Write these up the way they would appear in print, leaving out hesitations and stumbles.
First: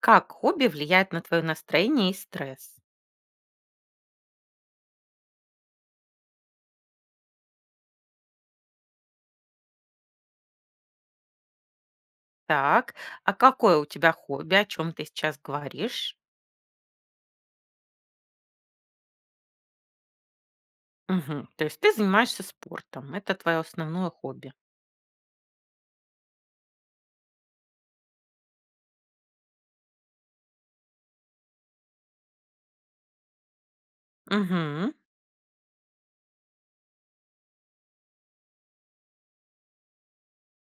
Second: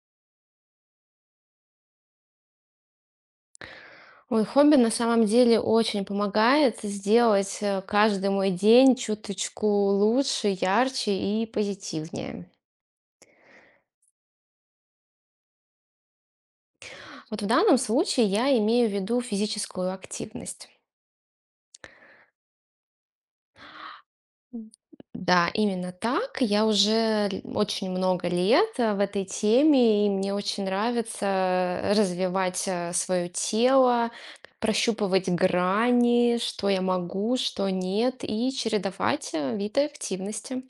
Как хобби влияет на твое настроение и стресс? Мой хобби на самом деле очень помогает сделать каждый мой день чуточку лучше, ярче и позитивнее. Так, а какое у тебя хобби, о чем ты сейчас говоришь? Вот в данном случае я имею в виду физическую активность. Мгм. То есть ты занимаешься спортом, это твое основное хобби. М. Да, именно так. Я уже очень много лет в этой теме, и мне очень нравится развивать свое тело, Мгм. прощупывать грани, что я могу, что нет, и чередовать виды активности.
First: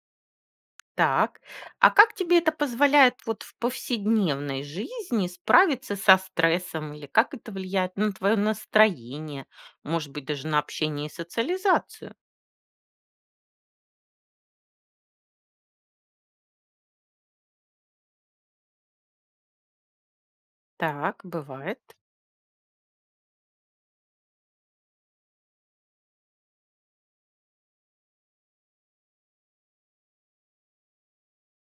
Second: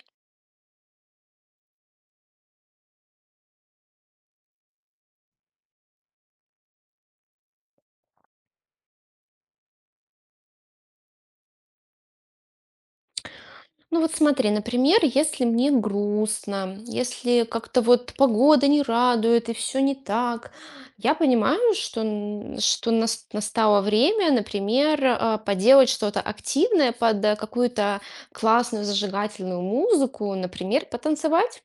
Так, а как тебе это позволяет вот в повседневной жизни справиться со стрессом или как это влияет на твое настроение, может быть, даже на общение и социализацию? Ну вот смотри, например, если мне грустно, если как-то вот погода не радует и все не так, я Так, понимаю, бывает. что, настало время, например, поделать что-то активное под какую-то классную зажигательную музыку, например, потанцевать.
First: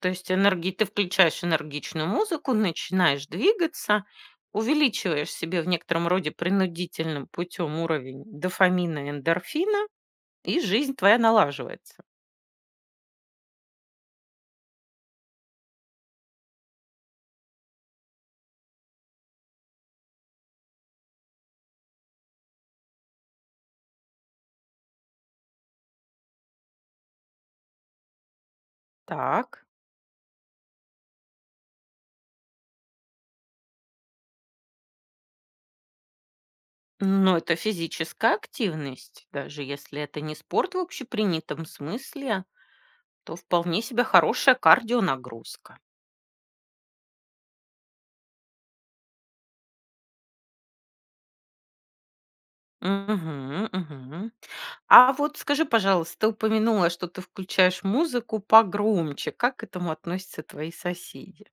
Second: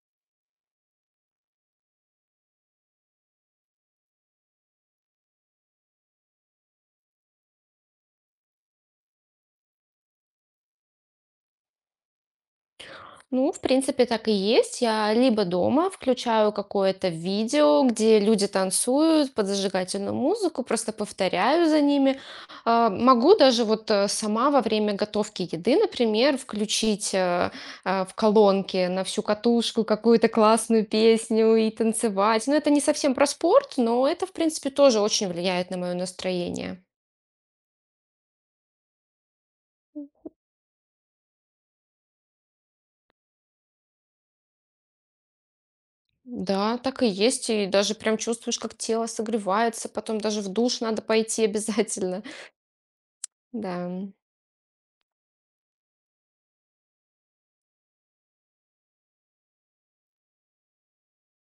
То есть энерги ты включаешь энергичную музыку, начинаешь двигаться, увеличиваешь себе в некотором роде принудительным путем уровень дофамина и эндорфина, и жизнь твоя налаживается. Ну, в принципе, так и есть. Я либо дома включаю какое-то видео, где люди танцуют под зажигательную музыку, просто повторяю за ними. Могу даже вот сама во время готовки еды, например, включить в колонке на всю Так. катушку какую-то классную песню и танцевать. Но это не совсем про спорт, но это, в принципе, тоже очень влияет на мое настроение. Но это физическая активность. Даже если это не спорт в общепринятом смысле, то вполне себе хорошая кардионагрузка. Да, так и есть, и даже прям чувствуешь, как тело согревается, потом даже в душ надо пойти обязательно. Мгм, Да. мгм. А вот скажи, пожалуйста, ты упомянула, что ты включаешь музыку погромче. Как к этому относятся твои соседи?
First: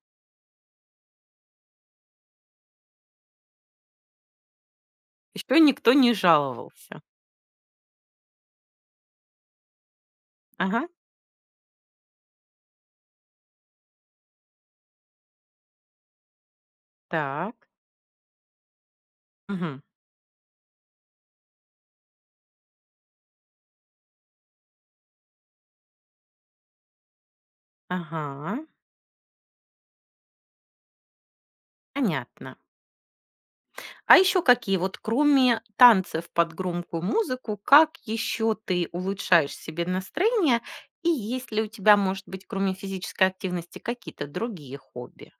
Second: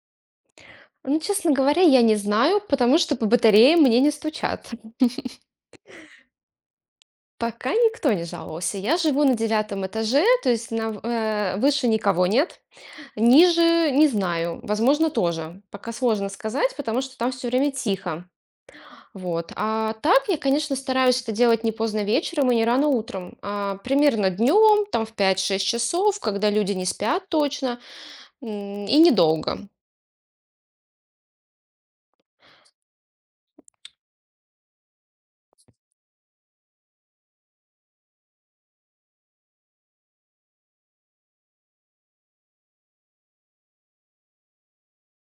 Ну, честно говоря, я не знаю, потому что по батарее мне не стучат. Еще никто не жаловался. Пока никто не жаловался. Я живу на девятом этаже, то есть Ага, выше никого нет, ниже не знаю, возможно, тоже. Пока сложно сказать, потому что там все так. время тихо. Вот. Мгм. А так я, конечно, стараюсь это делать не поздно вечером и не рано утром, а примерно днем, там в 5-6 часов, когда люди не спят точно, Ага, и недолго. понятно. А еще какие вот, кроме танцев под громкую музыку, как еще ты улучшаешь себе настроение? И есть ли у тебя, может быть, кроме физической активности, какие-то другие хобби?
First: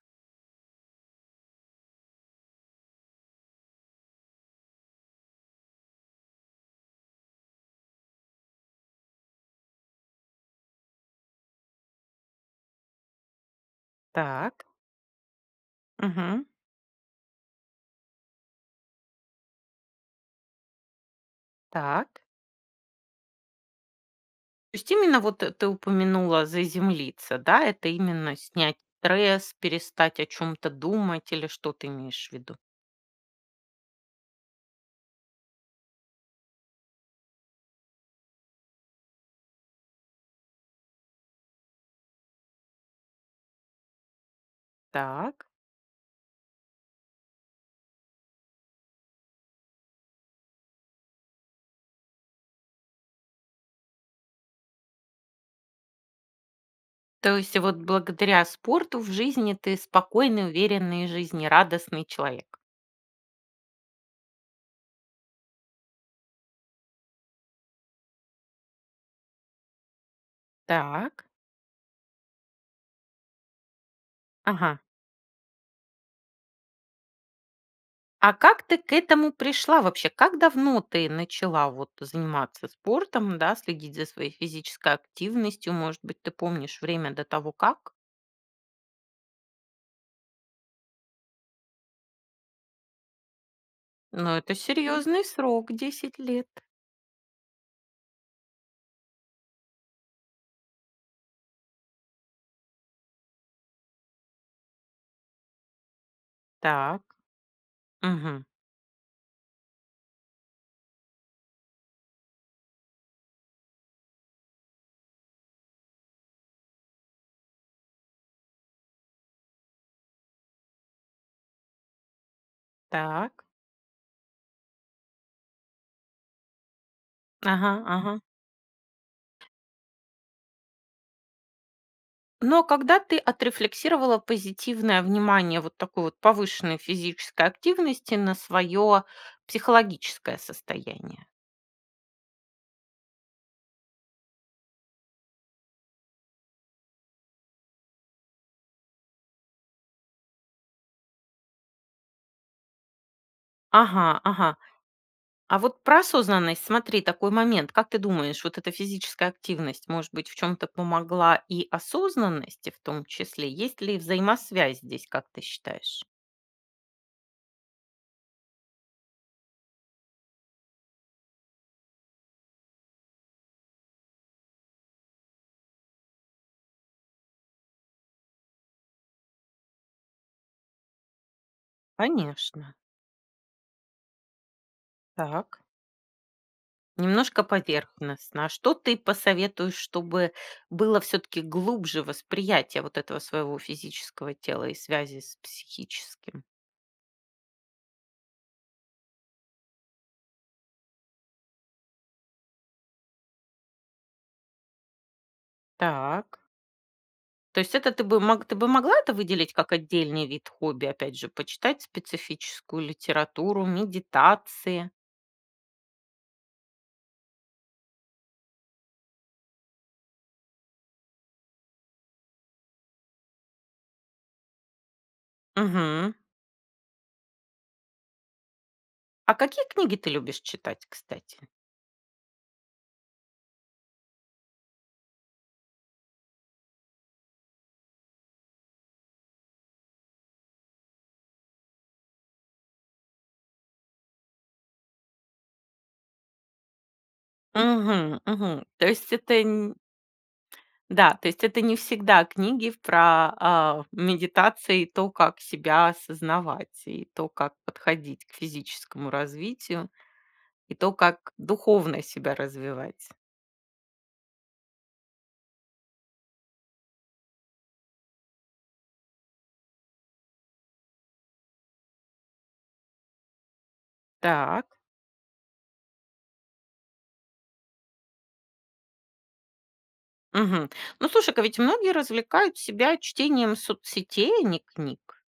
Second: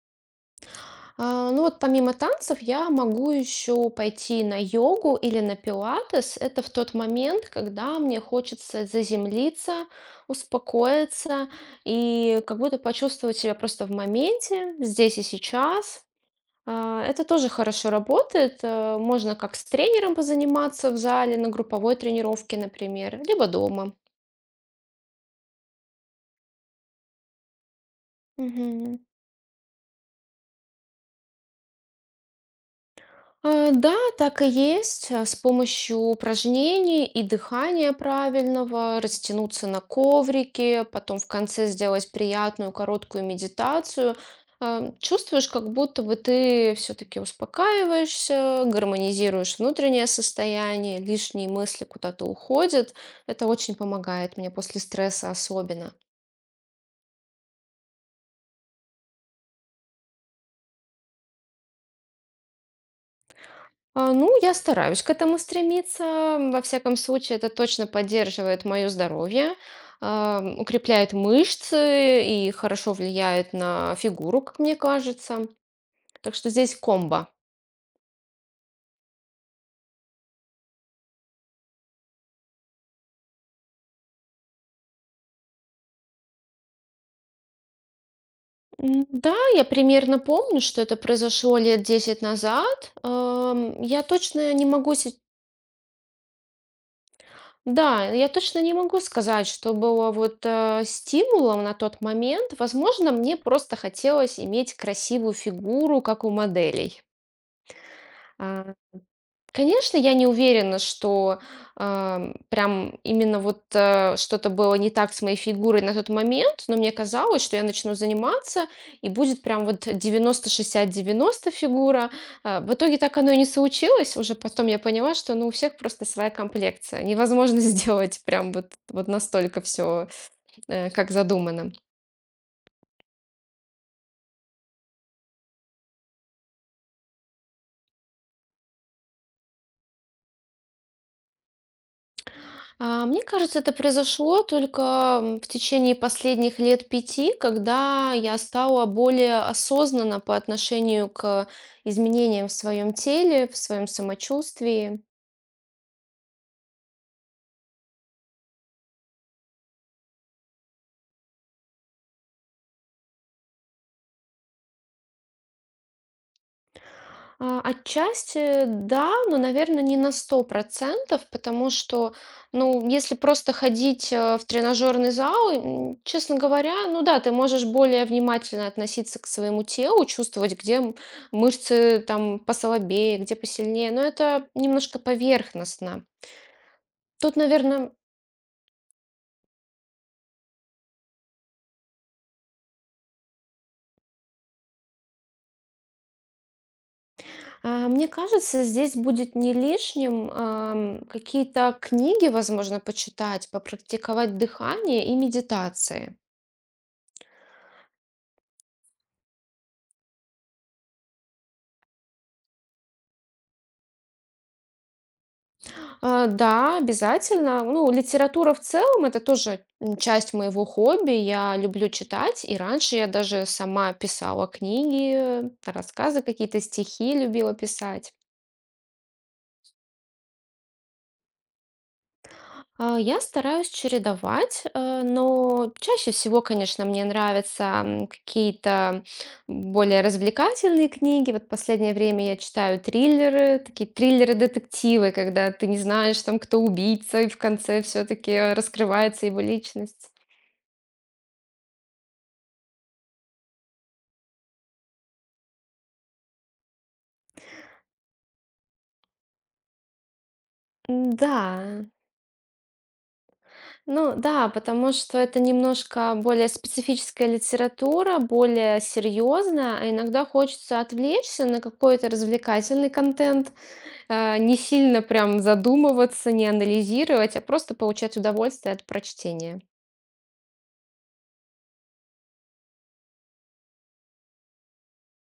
Ну вот помимо танцев я могу еще пойти на йогу или на пилатес. Это в тот момент, когда мне хочется заземлиться, успокоиться и как будто почувствовать себя просто в Так, моменте, здесь и сейчас. мгм, Это тоже хорошо работает. Можно как с тренером позаниматься в зале, на групповой так. тренировке, например, либо дома. То есть именно вот ты упомянула заземлиться, да? Это именно снять Мгм. стресс, перестать о чем-то думать или что ты имеешь в виду? Да, так и есть. С помощью упражнений и дыхания правильного растянуться на коврике, потом в конце сделать приятную короткую медитацию. Так. Чувствуешь, как будто бы ты все-таки успокаиваешься, гармонизируешь внутреннее состояние, лишние мысли куда-то уходят. Это очень помогает мне после стресса особенно. То есть вот благодаря спорту в жизни ты спокойный, уверенный, жизнерадостный человек. Ну, я стараюсь к этому стремиться. Во всяком случае, это точно поддерживает мое здоровье, укрепляет Так. мышцы и хорошо влияет на фигуру, как мне Ага. кажется. Так что здесь комбо. А как ты к этому пришла вообще? Как давно ты начала вот заниматься спортом, да, следить за своей физической активностью? Может быть, ты помнишь время до того, как? Да, я примерно помню, что это произошло лет 10 назад. Я Но точно это не могу. серьезный срок, 10 лет. Да, я точно не могу сказать, что было вот стимулом на тот момент. Возможно, мне просто хотелось иметь красивую фигуру, как у моделей. Так. Мгм. А, Конечно, я не уверена, что, прям именно вот, что-то было не так с моей фигурой на тот момент, но мне казалось, что я начну заниматься, и будет прям вот 90-60-90 фигура. В итоге так оно и Так. не случилось. Уже потом я поняла, что, ну, у всех просто своя комплекция. Невозможно Ага, ага. сделать прям вот настолько все, как задумано. Но когда ты отрефлексировала позитивное внимание вот такой вот повышенной физической активности на свое психологическое состояние? Мне кажется, это произошло только в течение последних лет пяти, когда я стала более осознанна по отношению к изменениям в своем теле, в своем Ага, ага. самочувствии. А вот про осознанность, смотри, такой момент. Как ты думаешь, вот эта физическая активность, может быть, в чем-то помогла и осознанности в том числе? Есть ли взаимосвязь здесь, как ты считаешь? Отчасти да, но, наверное, не на 100%, потому что, ну, если просто ходить в тренажерный зал, честно говоря, ну да, ты можешь более внимательно относиться к своему телу, чувствовать, где мышцы там Конечно. послабее, где посильнее, но это немножко Так. поверхностно. Тут, Немножко наверное, поверхностно. А что ты посоветуешь, чтобы было все-таки глубже восприятие вот этого своего физического тела и связи с психическим? мне кажется, здесь будет не лишним какие-то книги, возможно, почитать, попрактиковать дыхание и медитации. Так. То есть это ты бы могла это выделить как отдельный вид хобби, опять же, почитать специфическую литературу, медитации? Да, обязательно. Ну, литература в целом- это тоже, часть моего хобби. Я люблю читать, и раньше я даже сама писала книги, Мгм. рассказы какие-то, стихи любила писать. А какие книги ты любишь читать, кстати? Я стараюсь чередовать, но чаще всего, конечно, мне нравятся, какие-то более развлекательные книги. Вот последнее время я читаю триллеры, такие триллеры-детективы, когда ты не знаешь, там, кто убийца, и в конце все Угу, таки угу. То есть раскрывается это его личность. Да, то есть это не всегда книги про, медитации, и то, как себя осознавать, и то, как подходить к физическому развитию, и то, как М-да. духовно себя развивать. Ну да, потому что это немножко более специфическая литература, более серьезная, а иногда хочется отвлечься на какой-то развлекательный контент, не Так. сильно прям задумываться, не анализировать, а просто получать удовольствие от прочтения. Мгм. Ну, слушай-ка, ведь многие развлекают себя чтением соцсетей, а не книг.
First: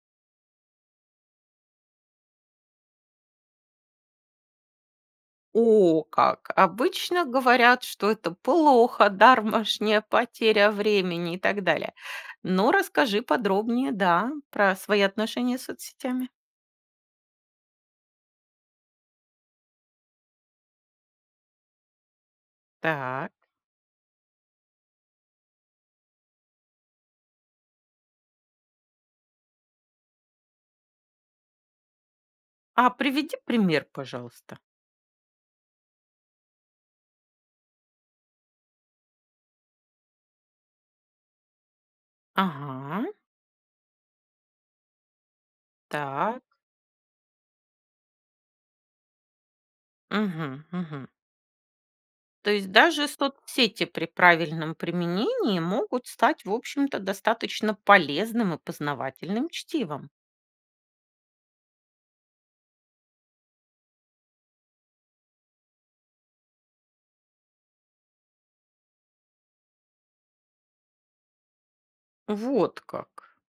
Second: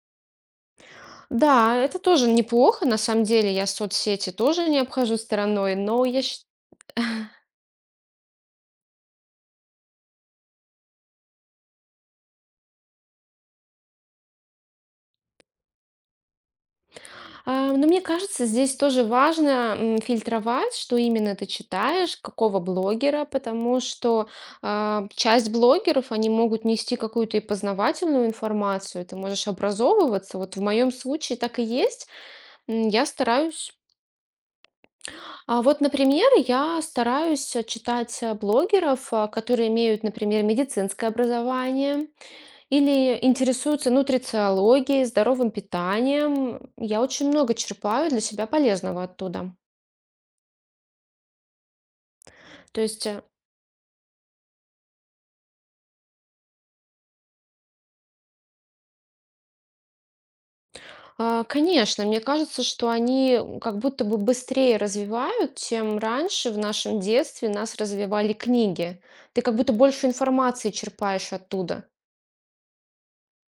Да, это тоже неплохо. На самом деле я соцсети тоже не обхожу стороной, О, но я. как! Обычно говорят, что это плохо, дармашняя потеря времени и так далее. Но расскажи подробнее, да, про свои отношения с соцсетями. Но мне кажется, здесь тоже важно фильтровать, что именно ты читаешь, какого блогера, Так. потому что часть блогеров, они могут нести какую-то и познавательную информацию, ты можешь образовываться. Вот в моем случае так и есть. А Я приведи стараюсь. пример, пожалуйста. А вот, например, я стараюсь читать блогеров, которые имеют, например, медицинское образование. Ага, Или интересуются нутрициологией, здоровым так. питанием. Я очень много черпаю для себя полезного оттуда. Мгм, мгм. То есть То есть, даже соцсети при правильном применении могут стать, в общем-то, достаточно полезным и познавательным чтивом. Конечно, мне кажется, что они как будто бы быстрее развивают, чем раньше в нашем детстве нас развивали книги. Ты как будто больше информации черпаешь оттуда. Вот как.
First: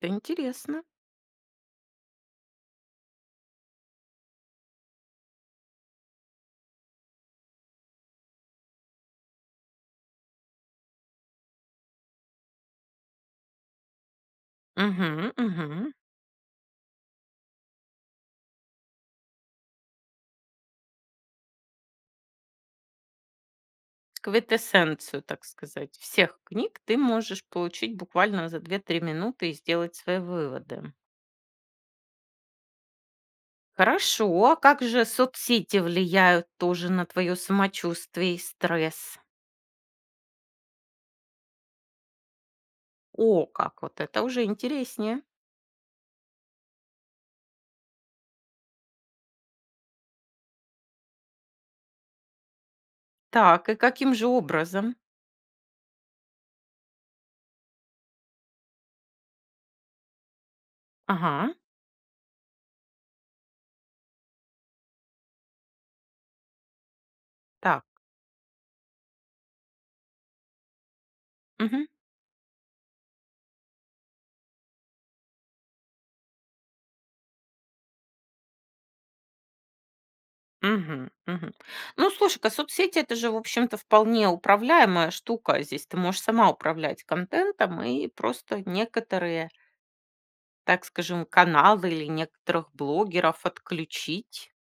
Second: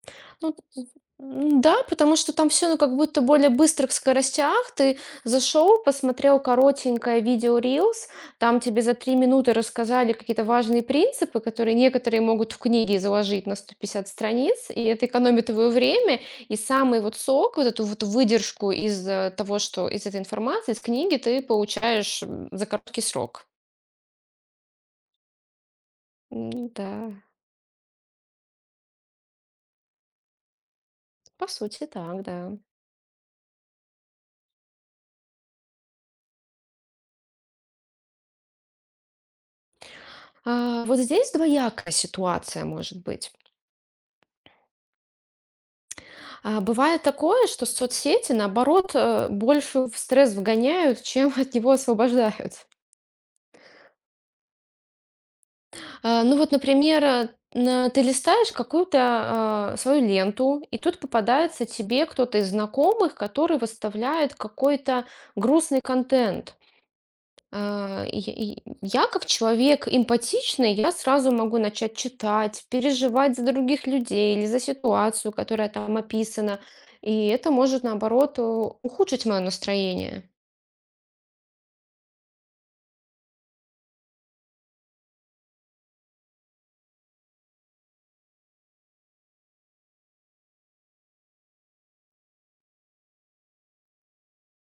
Это Ну, интересно. Да, потому что там все, ну, как будто более быстрых скоростях. Ты зашел, посмотрел коротенькое видео Reels, там тебе за 3 минуты рассказали какие-то важные принципы, которые некоторые могут в книге заложить на 150 страниц, и это Мгм, экономит твое мгм. время. И самый вот сок, вот эту вот выдержку из, того, что из этой информации, из книги ты получаешь, за короткий срок. Квитэссенцию, так сказать, всех М, книг да, ты можешь получить буквально за 2-3 минуты и сделать свои выводы. по сути, так, да. Хорошо, а как же соцсети влияют тоже на твое самочувствие и стресс? Вот здесь двоякая ситуация может быть. О, как, вот это уже интереснее. А бывает такое, что соцсети, наоборот, больше в стресс вгоняют, чем от него освобождают. Так, и каким же образом? Ну вот, например, ты листаешь какую-то свою ленту, и тут Ага, попадается тебе кто-то из знакомых, который выставляет какой-то грустный контент. так. И я как человек эмпатичный, я сразу могу Мгм, начать читать, переживать за других людей или за ситуацию, которая там описана. И это может, наоборот, ухудшить мое настроение. мгм, мгм. Ну, слушай-ка, соцсети это же, в общем-то, вполне управляемая штука. Здесь ты можешь сама управлять контентом, и просто некоторые, так скажем, каналы или некоторых блогеров отключить.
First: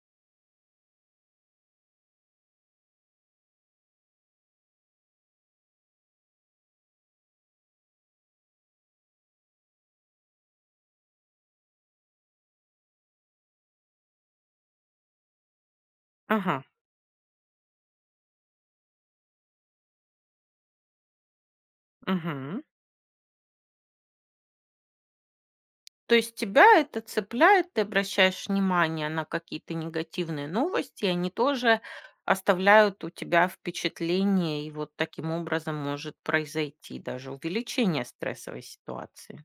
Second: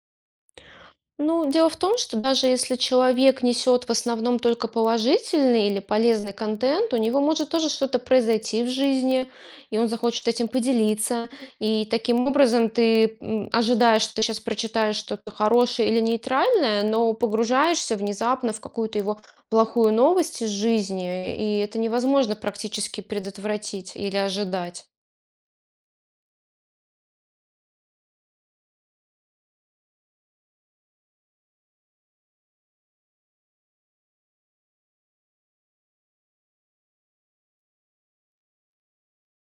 Ну, дело в том, что даже если человек несет в основном только положительный или полезный контент, у него может тоже что-то произойти в жизни, и он захочет этим поделиться. И таким образом ты ожидаешь, что ты сейчас прочитаешь что-то хорошее или Ага, нейтральное, но погружаешься внезапно в какую-то его плохую новость из жизни, и это невозможно мгм. практически предотвратить или ожидать. То есть тебя это цепляет, ты обращаешь внимание на какие-то негативные новости, и они тоже оставляют у тебя впечатление, и вот таким образом может произойти даже увеличение стрессовой ситуации.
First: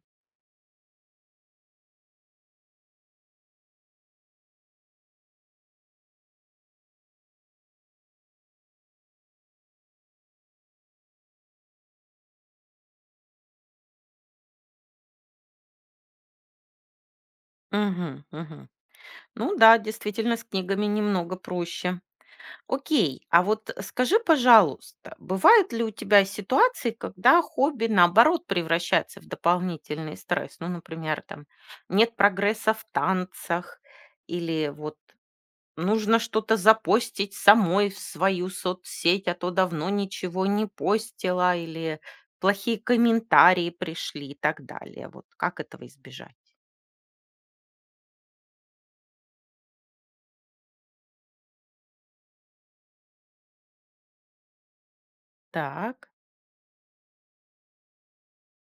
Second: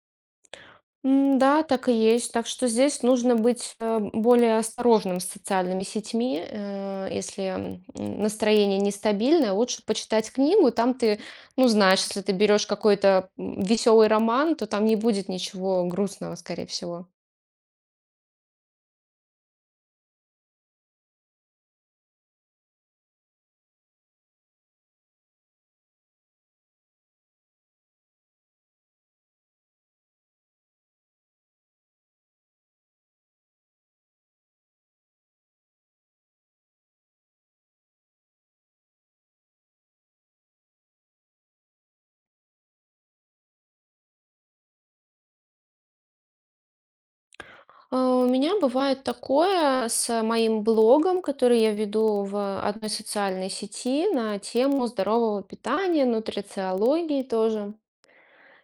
Да, так и есть. Так что здесь нужно быть более осторожным с социальными сетьми. Если настроение нестабильное, лучше почитать книгу. Там ты, ну, знаешь, если ты берешь какой-то веселый роман, то там не будет ничего грустного, скорее всего. Мгм, мгм. Ну да, действительно, с книгами немного проще. Окей, а вот скажи, пожалуйста, бывают ли у тебя ситуации, когда хобби, наоборот, превращается в дополнительный стресс? Ну, например, там нет прогресса в танцах или вот нужно что-то запостить самой в свою соцсеть, а то давно ничего не постила или плохие комментарии пришли и так далее. Вот как этого избежать? У меня бывает такое с моим блогом, который я веду в одной социальной сети на тему здорового питания, Так, нутрициологии тоже.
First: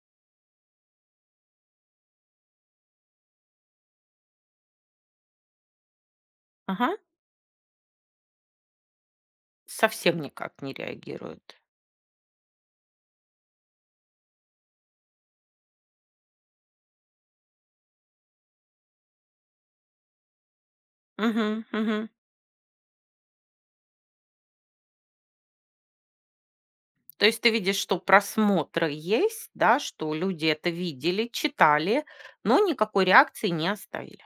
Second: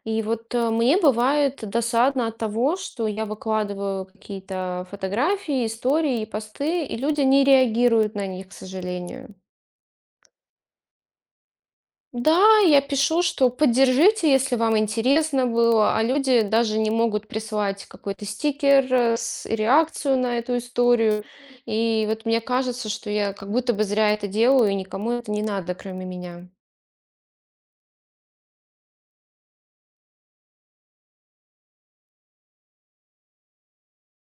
И вот, мне бывает досадно от того, что я выкладываю какие-то фотографии, истории посты, ага, и люди не реагируют на них, к сожалению. совсем никак не реагирует. Да, я пишу, что поддержите, если вам интересно было, а люди даже не могут прислать какой-то стикер с реакцию на эту историю. И Угу. вот мне кажется, что я как будто бы зря это делаю, и никому это не надо, кроме меня. То есть ты видишь, что просмотры есть, да, что люди это видели, читали, но никакой реакции не оставили.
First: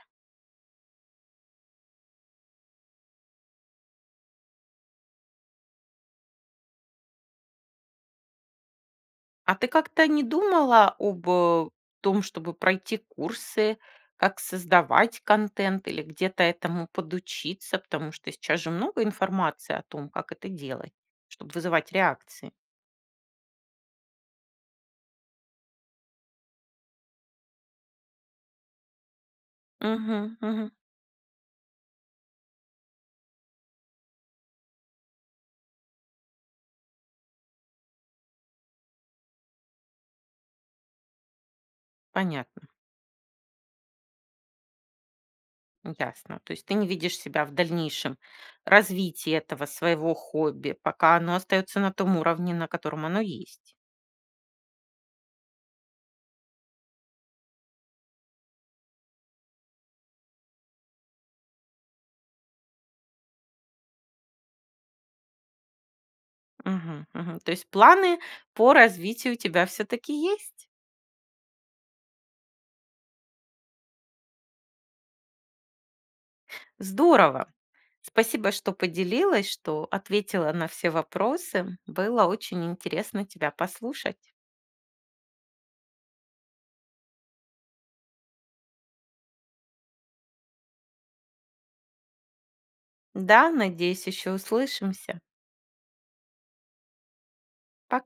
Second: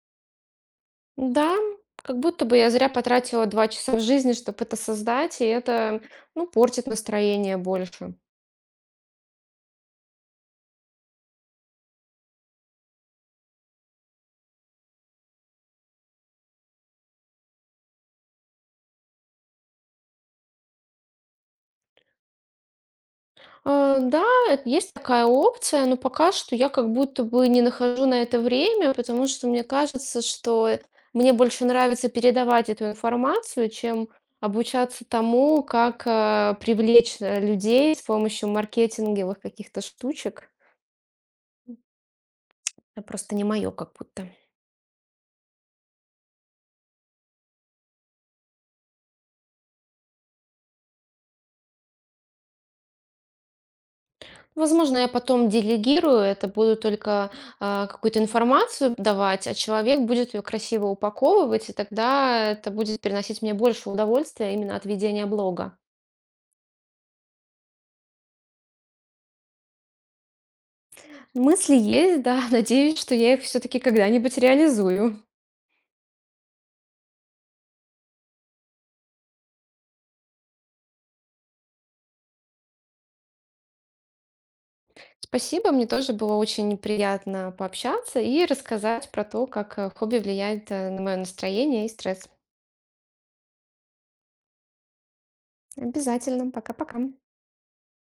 Да, как будто бы я зря потратила 2 часа в жизни, чтобы это создать, и это, ну, портит настроение больше. А ты как-то не думала об том, чтобы пройти курсы, как создавать контент или где-то этому подучиться, потому что сейчас же много информации о том, как это делать, чтобы вызывать реакции. Да, это есть такая опция, но пока что я как будто бы не нахожу на это время, потому что мне Угу, кажется, что угу, мне больше нравится передавать эту информацию, чем обучаться тому, как, привлечь, людей с помощью маркетинговых каких-то штучек. понятно. Это просто не мое как будто. Ясно. То есть ты не видишь себя в дальнейшем развитии этого своего хобби, пока оно остается на том уровне, на котором оно есть. Возможно, я потом делегирую это, буду только какую-то информацию давать, а человек будет ее красиво упаковывать, и тогда это будет приносить мне больше удовольствия именно от ведения блога. Мгм, мгм. То есть планы по развитию у тебя все-таки есть. Мысли есть, да, надеюсь, что я их все-таки когда-нибудь реализую. Здорово. Спасибо, что поделилась, что ответила на все вопросы. Было очень интересно тебя послушать. Спасибо, мне тоже было очень приятно пообщаться и рассказать про то, как хобби влияет на мое настроение и стресс. Да, надеюсь, еще услышимся. Обязательно, пока-пока. Пока.